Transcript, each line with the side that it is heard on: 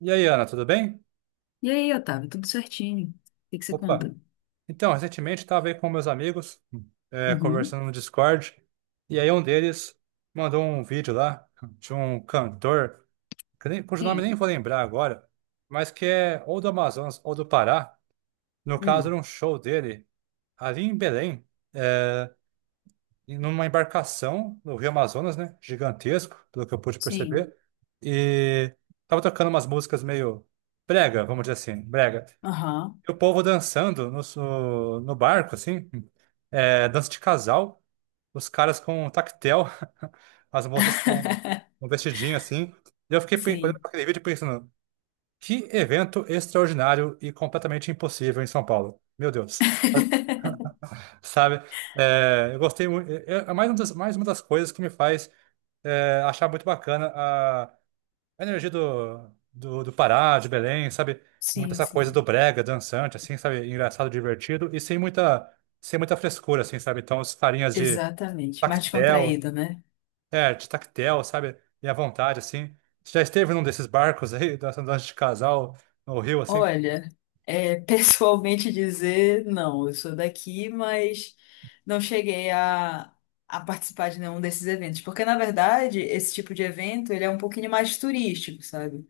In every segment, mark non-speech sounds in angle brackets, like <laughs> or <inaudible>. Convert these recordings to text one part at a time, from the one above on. right: E aí, Ana, tudo bem?
left: E aí, Otávio, tudo certinho? O que que você
right: Opa!
left: conta?
right: Então, recentemente estava aí com meus amigos,
left: Uhum.
right: conversando no Discord, e aí um deles mandou um vídeo lá de um cantor, que nem, cujo nome nem
left: Sim.
right: vou lembrar agora, mas que é ou do Amazonas ou do Pará. No caso, era
left: Hum.
right: um show dele ali em Belém, é, numa embarcação no Rio Amazonas, né? Gigantesco, pelo que eu pude
left: Sim.
right: perceber. E tava tocando umas músicas meio brega, vamos dizer assim, brega.
left: Aham.
right: E o povo dançando no barco, assim, é, dança de casal, os caras com um tactel, as moças com um
left: <laughs>
right: vestidinho, assim. E eu fiquei olhando
left: Sim.
right: para aquele vídeo e pensando, que evento extraordinário e completamente impossível em São Paulo. Meu Deus,
left: <laughs>
right: sabe? É, eu gostei muito, é, é mais mais uma das coisas que me faz é, achar muito bacana a energia do Pará, de Belém, sabe? Muita
left: Sim,
right: essa coisa do
left: sim.
right: brega, dançante, assim, sabe? Engraçado, divertido e sem muita frescura, assim, sabe? Então, os carinhas de
left: Exatamente. Mais
right: tactel,
left: descontraído, né?
right: de tactel, sabe? E à vontade, assim. Você já esteve num desses barcos aí, <laughs> dançando dança de casal no Rio, assim?
left: Olha, <laughs> pessoalmente dizer, não, eu sou daqui, mas não cheguei a participar de nenhum desses eventos. Porque, na verdade, esse tipo de evento, ele é um pouquinho mais turístico, sabe?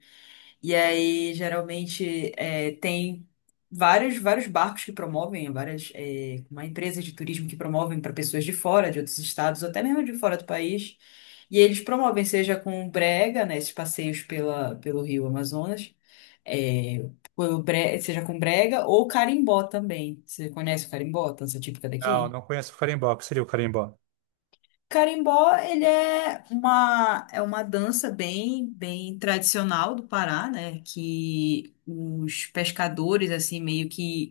left: E aí, geralmente, tem vários barcos que promovem, uma empresa de turismo que promovem para pessoas de fora, de outros estados, ou até mesmo de fora do país. E eles promovem, seja com brega, né, esses passeios pelo Rio Amazonas, é, seja com brega ou carimbó também. Você conhece o carimbó, dança típica
right: Não,
left: daqui?
right: não conheço o carimbó. O que seria o carimbó?
left: Carimbó, ele é é uma dança bem tradicional do Pará, né? Que os pescadores, assim, meio que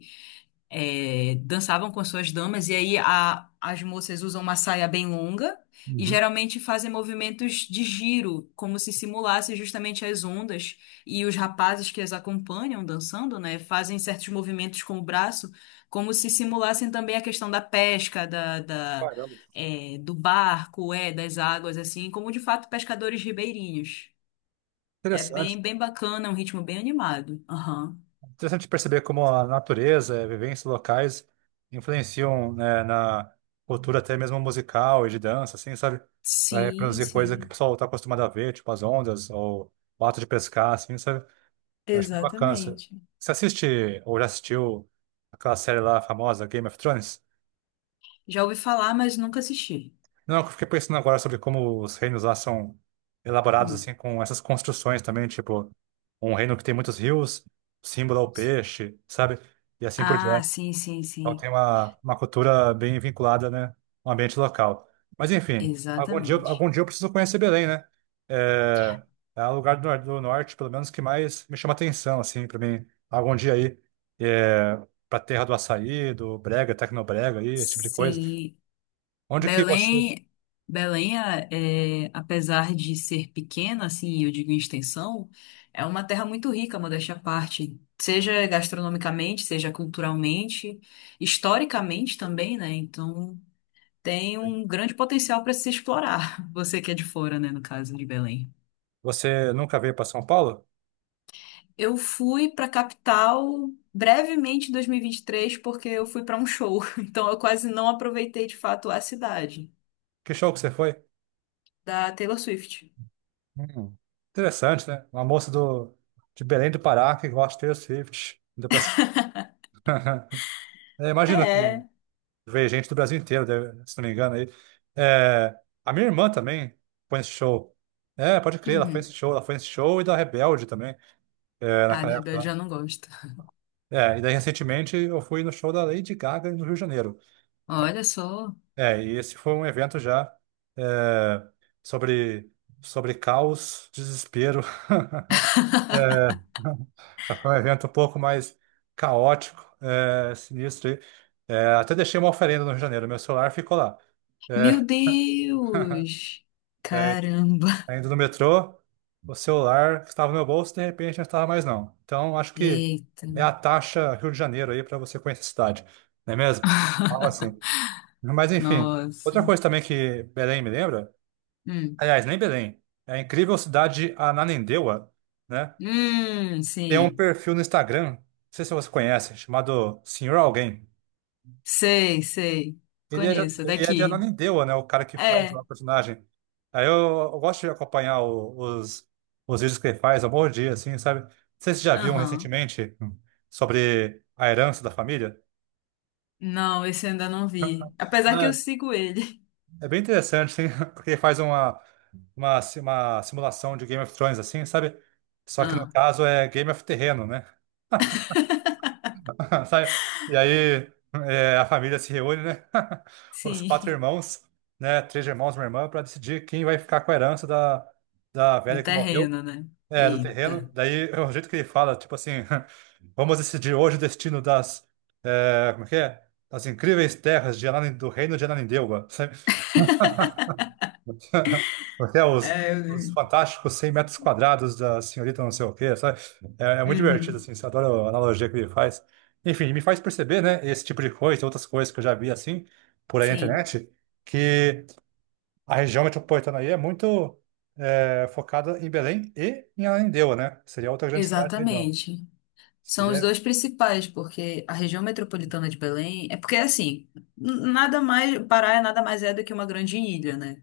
left: dançavam com as suas damas, e aí as moças usam uma saia bem longa e
right: Uhum.
left: geralmente fazem movimentos de giro, como se simulasse justamente as ondas, e os rapazes que as acompanham dançando, né, fazem certos movimentos com o braço, como se simulassem também a questão da pesca,
right: Caramba.
left: do barco, das águas, assim, como de fato pescadores ribeirinhos. É
right: Interessante.
left: bem bacana, é um ritmo bem animado. Aham.
right: Interessante perceber como a natureza, vivências locais influenciam, né, na cultura até mesmo musical e de dança, assim, sabe? Vai
left: Sim,
right: produzir coisa que o
left: sim.
right: pessoal está acostumado a ver, tipo as ondas ou o ato de pescar, assim, sabe? Eu acho bem bacana isso.
left: Exatamente.
right: Você assiste ou já assistiu aquela série lá famosa, Game of Thrones?
left: Já ouvi falar, mas nunca assisti.
right: Não, eu fiquei pensando agora sobre como os reinos lá são elaborados,
left: Hum.
right: assim, com essas construções também, tipo um reino que tem muitos rios, símbolo ao peixe, sabe? E assim por
left: Ah,
right: diante.
left: sim, sim,
right: Então tem
left: sim.
right: uma cultura bem vinculada, né, ao ambiente local. Mas enfim,
left: Exatamente.
right: algum dia eu preciso conhecer Belém, né? É, é o lugar do, nor- do norte, pelo menos, que mais me chama atenção, assim, para mim. Algum dia aí, é, para terra do açaí, do brega, tecnobrega, aí, esse tipo de coisa.
left: Sim.
right: Onde que você...
left: Belém, Belém, apesar de ser pequena, assim, eu digo em extensão, é uma terra muito rica, modéstia à parte. Seja gastronomicamente, seja culturalmente, historicamente também, né? Então, tem um grande potencial para se explorar. <laughs> Você que é de fora, né? No caso de Belém.
right: Você nunca veio para São Paulo?
left: Eu fui para capital brevemente em 2023 porque eu fui para um show, <laughs> então eu quase não aproveitei de fato a cidade
right: Que show que você foi?
left: da Taylor Swift.
right: Hum, Interessante, né? Uma moça de Belém do Pará que gosta de Taylor Swift. Ainda pra... cima. <laughs> É, imagina que
left: É.
right: veio gente do Brasil inteiro, deve- se não me engano. Aí. É, a minha irmã também foi nesse show. É, pode crer, ela foi nesse
left: Uhum.
right: show. Ela foi nesse show e da Rebelde também, é,
left: Ah,
right: naquela
left: de
right: época
left: Rebelde
right: lá.
left: já não gosto.
right: É, e daí recentemente eu fui no show da Lady Gaga no Rio de Janeiro.
left: Olha só.
right: É, e esse foi um evento já é, sobre, sobre caos, desespero. <laughs> É, <laughs> já foi um evento um pouco mais caótico, é, sinistro. Aí. É, até deixei uma oferenda no Rio de Janeiro, meu celular ficou lá.
left: Meu
right: É, <laughs>
left: Deus!
right: é,
left: Caramba!
right: ainda no metrô, o celular que estava no meu bolso, de repente não estava mais não. Então, acho que
left: Eita,
right: é a taxa Rio de Janeiro aí para você conhecer a cidade, não é mesmo? Algo assim. Mas, enfim,
left: nossa.
right: outra coisa também que Belém me lembra,
left: Hum,
right: aliás, nem Belém, é a incrível cidade de Ananindeua, né? Tem um
left: sim.
right: perfil no Instagram, não sei se você conhece, chamado Senhor Alguém.
left: Sei, sei.
right: Ele é
left: Conheço é
right: ele é de
left: daqui.
right: Ananindeua, né? O cara que faz
left: É,
right: lá o personagem. Aí eu, eu gosto de acompanhar os vídeos que ele faz, ao bom dia, assim, sabe? Não sei se você já viu um
left: aham.
right: recentemente sobre a herança da família.
left: Não, esse eu ainda não vi. Apesar que eu sigo ele.
right: É, é bem interessante, assim, <laughs> porque ele faz uma simulação de Game of Thrones, assim, sabe? Só que no
left: Ah,
right: caso é Game of Terreno, né? <laughs> Sai- E aí é, a família se reúne, né? <laughs> Os quatro
left: sim.
right: irmãos, né? Três irmãos e uma irmã, para decidir quem vai ficar com a herança da
left: Do
right: velha que morreu,
left: terreno, né?
right: é, do
left: Eita.
right: terreno. Daí é o jeito que ele fala, tipo assim, <laughs> vamos decidir hoje o destino das, é, como é que é? Das incríveis terras de Ananin- do reino de Ananindeua, sabe? <laughs> Até
left: É,
right: os
left: eu-
right: fantásticos 100 m² da senhorita não sei o quê, sabe? É, é muito divertido,
left: uhum.
right: assim, eu adora a analogia que ele faz. Enfim, me faz perceber, né, esse tipo de coisa, outras coisas que eu já vi, assim, por aí na
left: Sim,
right: internet, que a região metropolitana aí é muito é, focada em Belém e em Ananindeua, né? Seria outra grande cidade da região.
left: exatamente.
right: Se
left: São os
right: der...
left: dois principais, porque a região metropolitana de Belém é porque assim, nada mais, Pará é nada mais é do que uma grande ilha, né?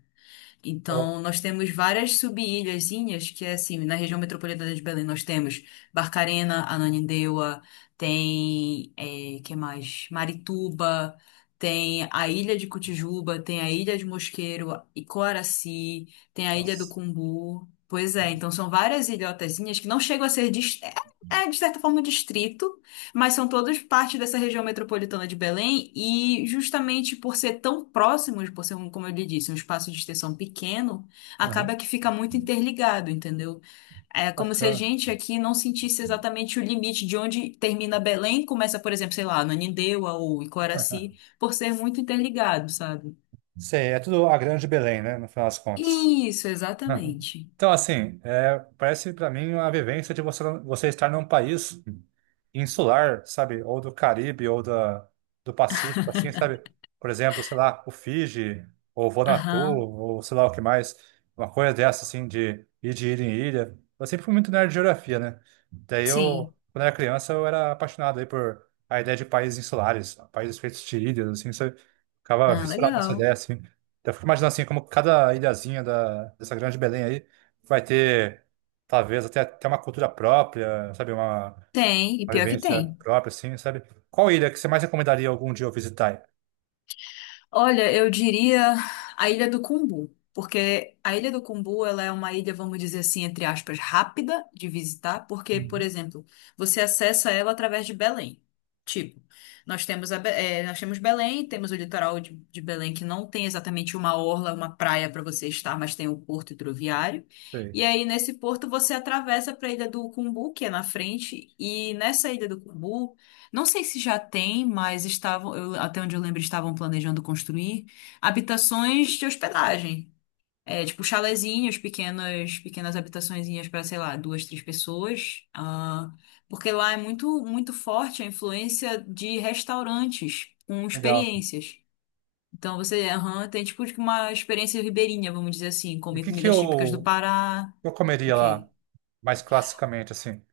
left: Então, nós temos várias sub-ilhazinhas, que é assim, na região metropolitana de Belém nós temos Barcarena, Ananindeua, tem, é, que mais? Marituba, tem a Ilha de Cotijuba, tem a Ilha de Mosqueiro, Icoaraci, tem a Ilha do
right: Nossa.
left: Cumbu. Pois é, então são várias ilhotazinhas que não chegam a ser, de certa forma, um distrito, mas são todos parte dessa região metropolitana de Belém e justamente por ser tão próximos, por ser, um, como eu lhe disse, um espaço de extensão pequeno,
right: Aham,
left: acaba que fica muito interligado, entendeu? É como se a
right: bacana.
left: gente aqui não sentisse exatamente o limite de onde termina Belém, começa, por exemplo, sei lá, Nanindeua ou Icoraci,
right: <laughs>
left: por ser muito interligado, sabe?
right: Sim, é tudo a grande Belém, né, no final das contas.
left: Isso,
right: Aham.
left: exatamente.
right: Então, assim, é, parece para mim uma vivência de você estar num país insular, sabe? Ou do Caribe, ou do Pacífico, assim, sabe? Por exemplo, sei lá, o Fiji, ou Vanuatu,
left: Aham,
right: ou sei lá o que mais. Uma coisa dessa, assim, de ir de ilha em ilha. Eu sempre fui muito nerd de geografia, né?
left: sim.
right: Quando era criança, eu era apaixonado aí por a ideia de países insulares, países feitos de ilhas, assim, sabe? Ficava
left: Ah,
right: fissurado nessa
left: legal.
right: ideia, assim. Então, eu fico imaginando assim, como cada ilhazinha dessa grande Belém aí vai ter, talvez, até uma cultura própria, sabe?
left: Tem, e
right: Uma
left: pior que
right: vivência
left: tem.
right: própria, assim, sabe? Qual ilha que você mais recomendaria algum dia eu visitar?
left: Olha, eu diria a Ilha do Cumbu, porque a Ilha do Cumbu ela é uma ilha, vamos dizer assim, entre aspas, rápida de visitar, porque, por
right: Uhum.
left: exemplo, você acessa ela através de Belém. Tipo, nós temos, a, Be- eh, nós temos Belém, temos o litoral de Belém, que não tem exatamente uma orla, uma praia para você estar, mas tem o porto hidroviário.
right: Sei.
left: E aí, nesse porto, você atravessa para a Ilha do Cumbu, que é na frente, e nessa Ilha do Cumbu. Não sei se já tem, mas estavam, até onde eu lembro, estavam planejando construir habitações de hospedagem. É, tipo chalezinhos, pequenas habitaçõezinhas para, sei lá, duas, três pessoas. Ah, porque lá é muito forte a influência de restaurantes com
right: Legal.
left: experiências. Então você, aham, tem tipo uma experiência ribeirinha, vamos dizer assim,
right: E o
left: comer
right: que que
left: comidas típicas do Pará.
right: eu
left: O
right: comeria
left: quê?
right: lá, mais classicamente, assim?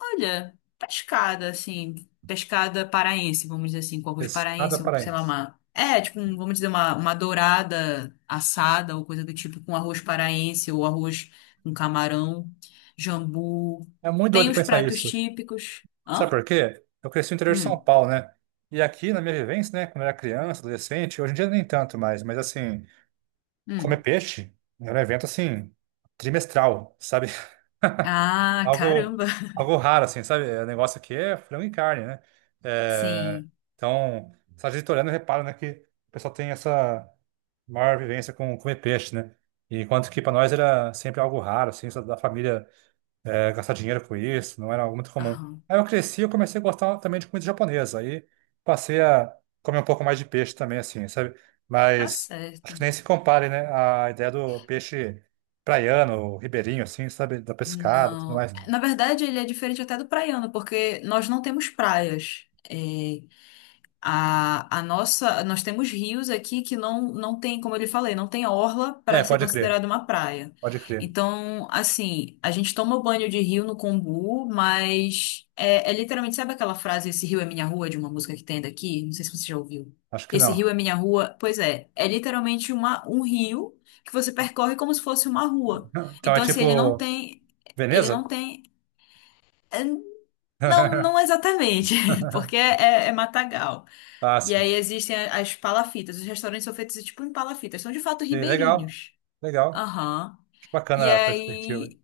left: Olha, pescada, assim, pescada paraense, vamos dizer assim, com alguns
right: Pescada
left: paraense, sei lá,
right: paraense.
left: uma. É, tipo, vamos dizer, uma dourada assada ou coisa do tipo, com arroz paraense ou arroz com camarão, jambu.
right: É muito
left: Tem
right: doido
left: os
right: pensar
left: pratos
right: isso.
left: típicos.
right: Sabe
left: Hã?
right: por quê? Eu cresci no interior de São
left: Hum,
right: Paulo, né? E aqui, na minha vivência, né, quando eu era criança, adolescente, hoje em dia nem tanto mais, mas assim, comer
left: hum.
right: peixe era um evento assim, trimestral, sabe? <laughs>
left: Ah,
right: Algo,
left: caramba! <laughs>
right: algo raro, assim, sabe? É, o negócio aqui é frango e carne, né? É,
left: Sim.
right: então, só a gente olhando repara, né, que o pessoal tem essa maior vivência com comer peixe, né? E enquanto que para nós era sempre algo raro, assim, só da família é, gastar dinheiro com isso, não era algo muito comum.
left: Aham.
right: Aí eu cresci eu comecei a gostar também de comida japonesa, aí passei a comer um pouco mais de peixe também, assim, sabe?
left: Tá
right: Mas
left: certo.
right: acho que nem se compare, né? A ideia do peixe praiano, ribeirinho, assim, sabe? Da pescada e tudo
left: Não.
right: mais.
left: Na verdade, ele é diferente até do praiano, porque nós não temos praias. A nossa, nós temos rios aqui que não tem, como eu lhe falei, não tem orla
right: É,
left: para ser
right: pode crer,
left: considerada uma praia.
right: pode crer.
left: Então, assim, a gente toma banho de rio no Combu, mas é literalmente, sabe aquela frase, esse rio é minha rua, de uma música que tem daqui? Não sei se você já ouviu.
right: Acho que
left: Esse rio
right: não.
left: é minha rua. Pois é, é literalmente um rio que você percorre como se fosse uma rua.
right: <laughs> Então é
left: Então, assim,
right: tipo,
left: ele não
right: Veneza?
left: tem, é, não, não
right: <laughs>
left: exatamente, <laughs> porque é matagal.
right: Ah,
left: E
right: sim.
left: aí existem as palafitas. Os restaurantes são feitos tipo em palafitas. São de fato
right: Sim, legal,
left: ribeirinhos.
right: legal.
left: Aham.
right: Acho
left: E
right: bacana a perspectiva.
left: aí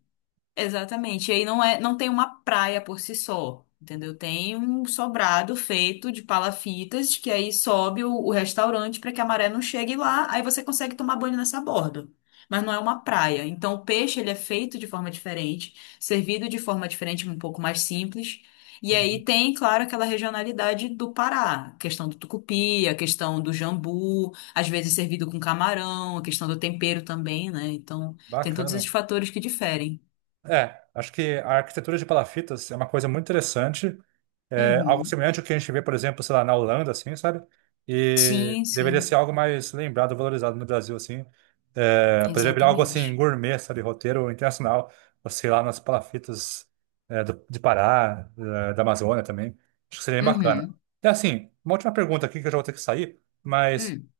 left: Exatamente. E aí não é, não tem uma praia por si só, entendeu? Tem um sobrado feito de palafitas que aí sobe o restaurante para que a maré não chegue lá, aí você consegue tomar banho nessa borda. Mas não é uma praia. Então o peixe ele é feito de forma diferente, servido de forma diferente, um pouco mais simples. E
right: Uhum.
left: aí tem, claro, aquela regionalidade do Pará, a questão do tucupi, a questão do jambu, às vezes servido com camarão, a questão do tempero também, né? Então tem todos esses
right: Bacana.
left: fatores que diferem.
right: É, acho que a arquitetura de palafitas é uma coisa muito interessante, é algo
left: Uhum.
right: semelhante ao que a gente vê, por exemplo, sei lá, na Holanda, assim, sabe? E
left: Sim,
right: deveria ser
left: sim,
right: algo mais lembrado, valorizado no Brasil, assim. É, poderia virar algo assim,
left: exatamente.
right: gourmet, sabe? Roteiro internacional, ou sei lá, nas palafitas é, de Pará, é, da Amazônia também. Acho que seria bem bacana.
left: Uhum.
right: E assim, uma última pergunta aqui que eu já vou ter que sair, mas
left: Hum.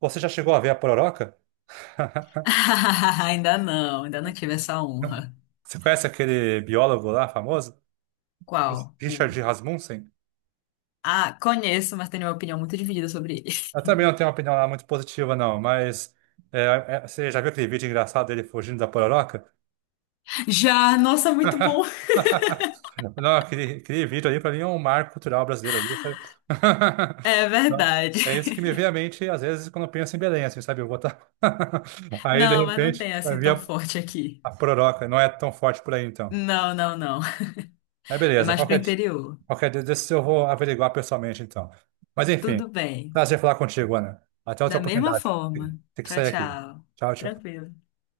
right: você já chegou a ver a Pororoca? <laughs>
left: <laughs> Ainda não tive essa honra.
right: Você conhece aquele biólogo lá famoso?
left: Qual? O...
right: Richard Rasmussen.
left: Ah, conheço, mas tenho uma opinião muito dividida sobre ele.
right: Eu também não tenho uma opinião lá muito positiva, não, mas é, é, você já viu aquele vídeo engraçado dele fugindo da pororoca?
left: <laughs> Já, nossa, muito bom.
right: <laughs> Não, aquele vídeo ali para mim é um marco cultural brasileiro ali, sabe? <laughs>
left: É
right: Não,
left: verdade.
right: é isso que me vem à mente às vezes quando eu penso em Belém, assim, sabe? Eu vou tá... <laughs> Aí de
left: Não, mas não tem
right: repente vai
left: assim
right: vir
left: tão forte aqui.
right: a pororoca, não é tão forte por aí então.
left: Não, não, não.
right: É
left: É
right: beleza.
left: mais pro interior.
right: Qualquer dia desses eu vou averiguar pessoalmente, então. Mas enfim,
left: Tudo bem.
right: prazer falar contigo, Ana. Até outra
left: Da mesma
right: oportunidade.
left: forma.
right: Tem que
left: Tchau,
right: sair aqui.
left: tchau.
right: Tchau, tchau.
left: Tranquilo.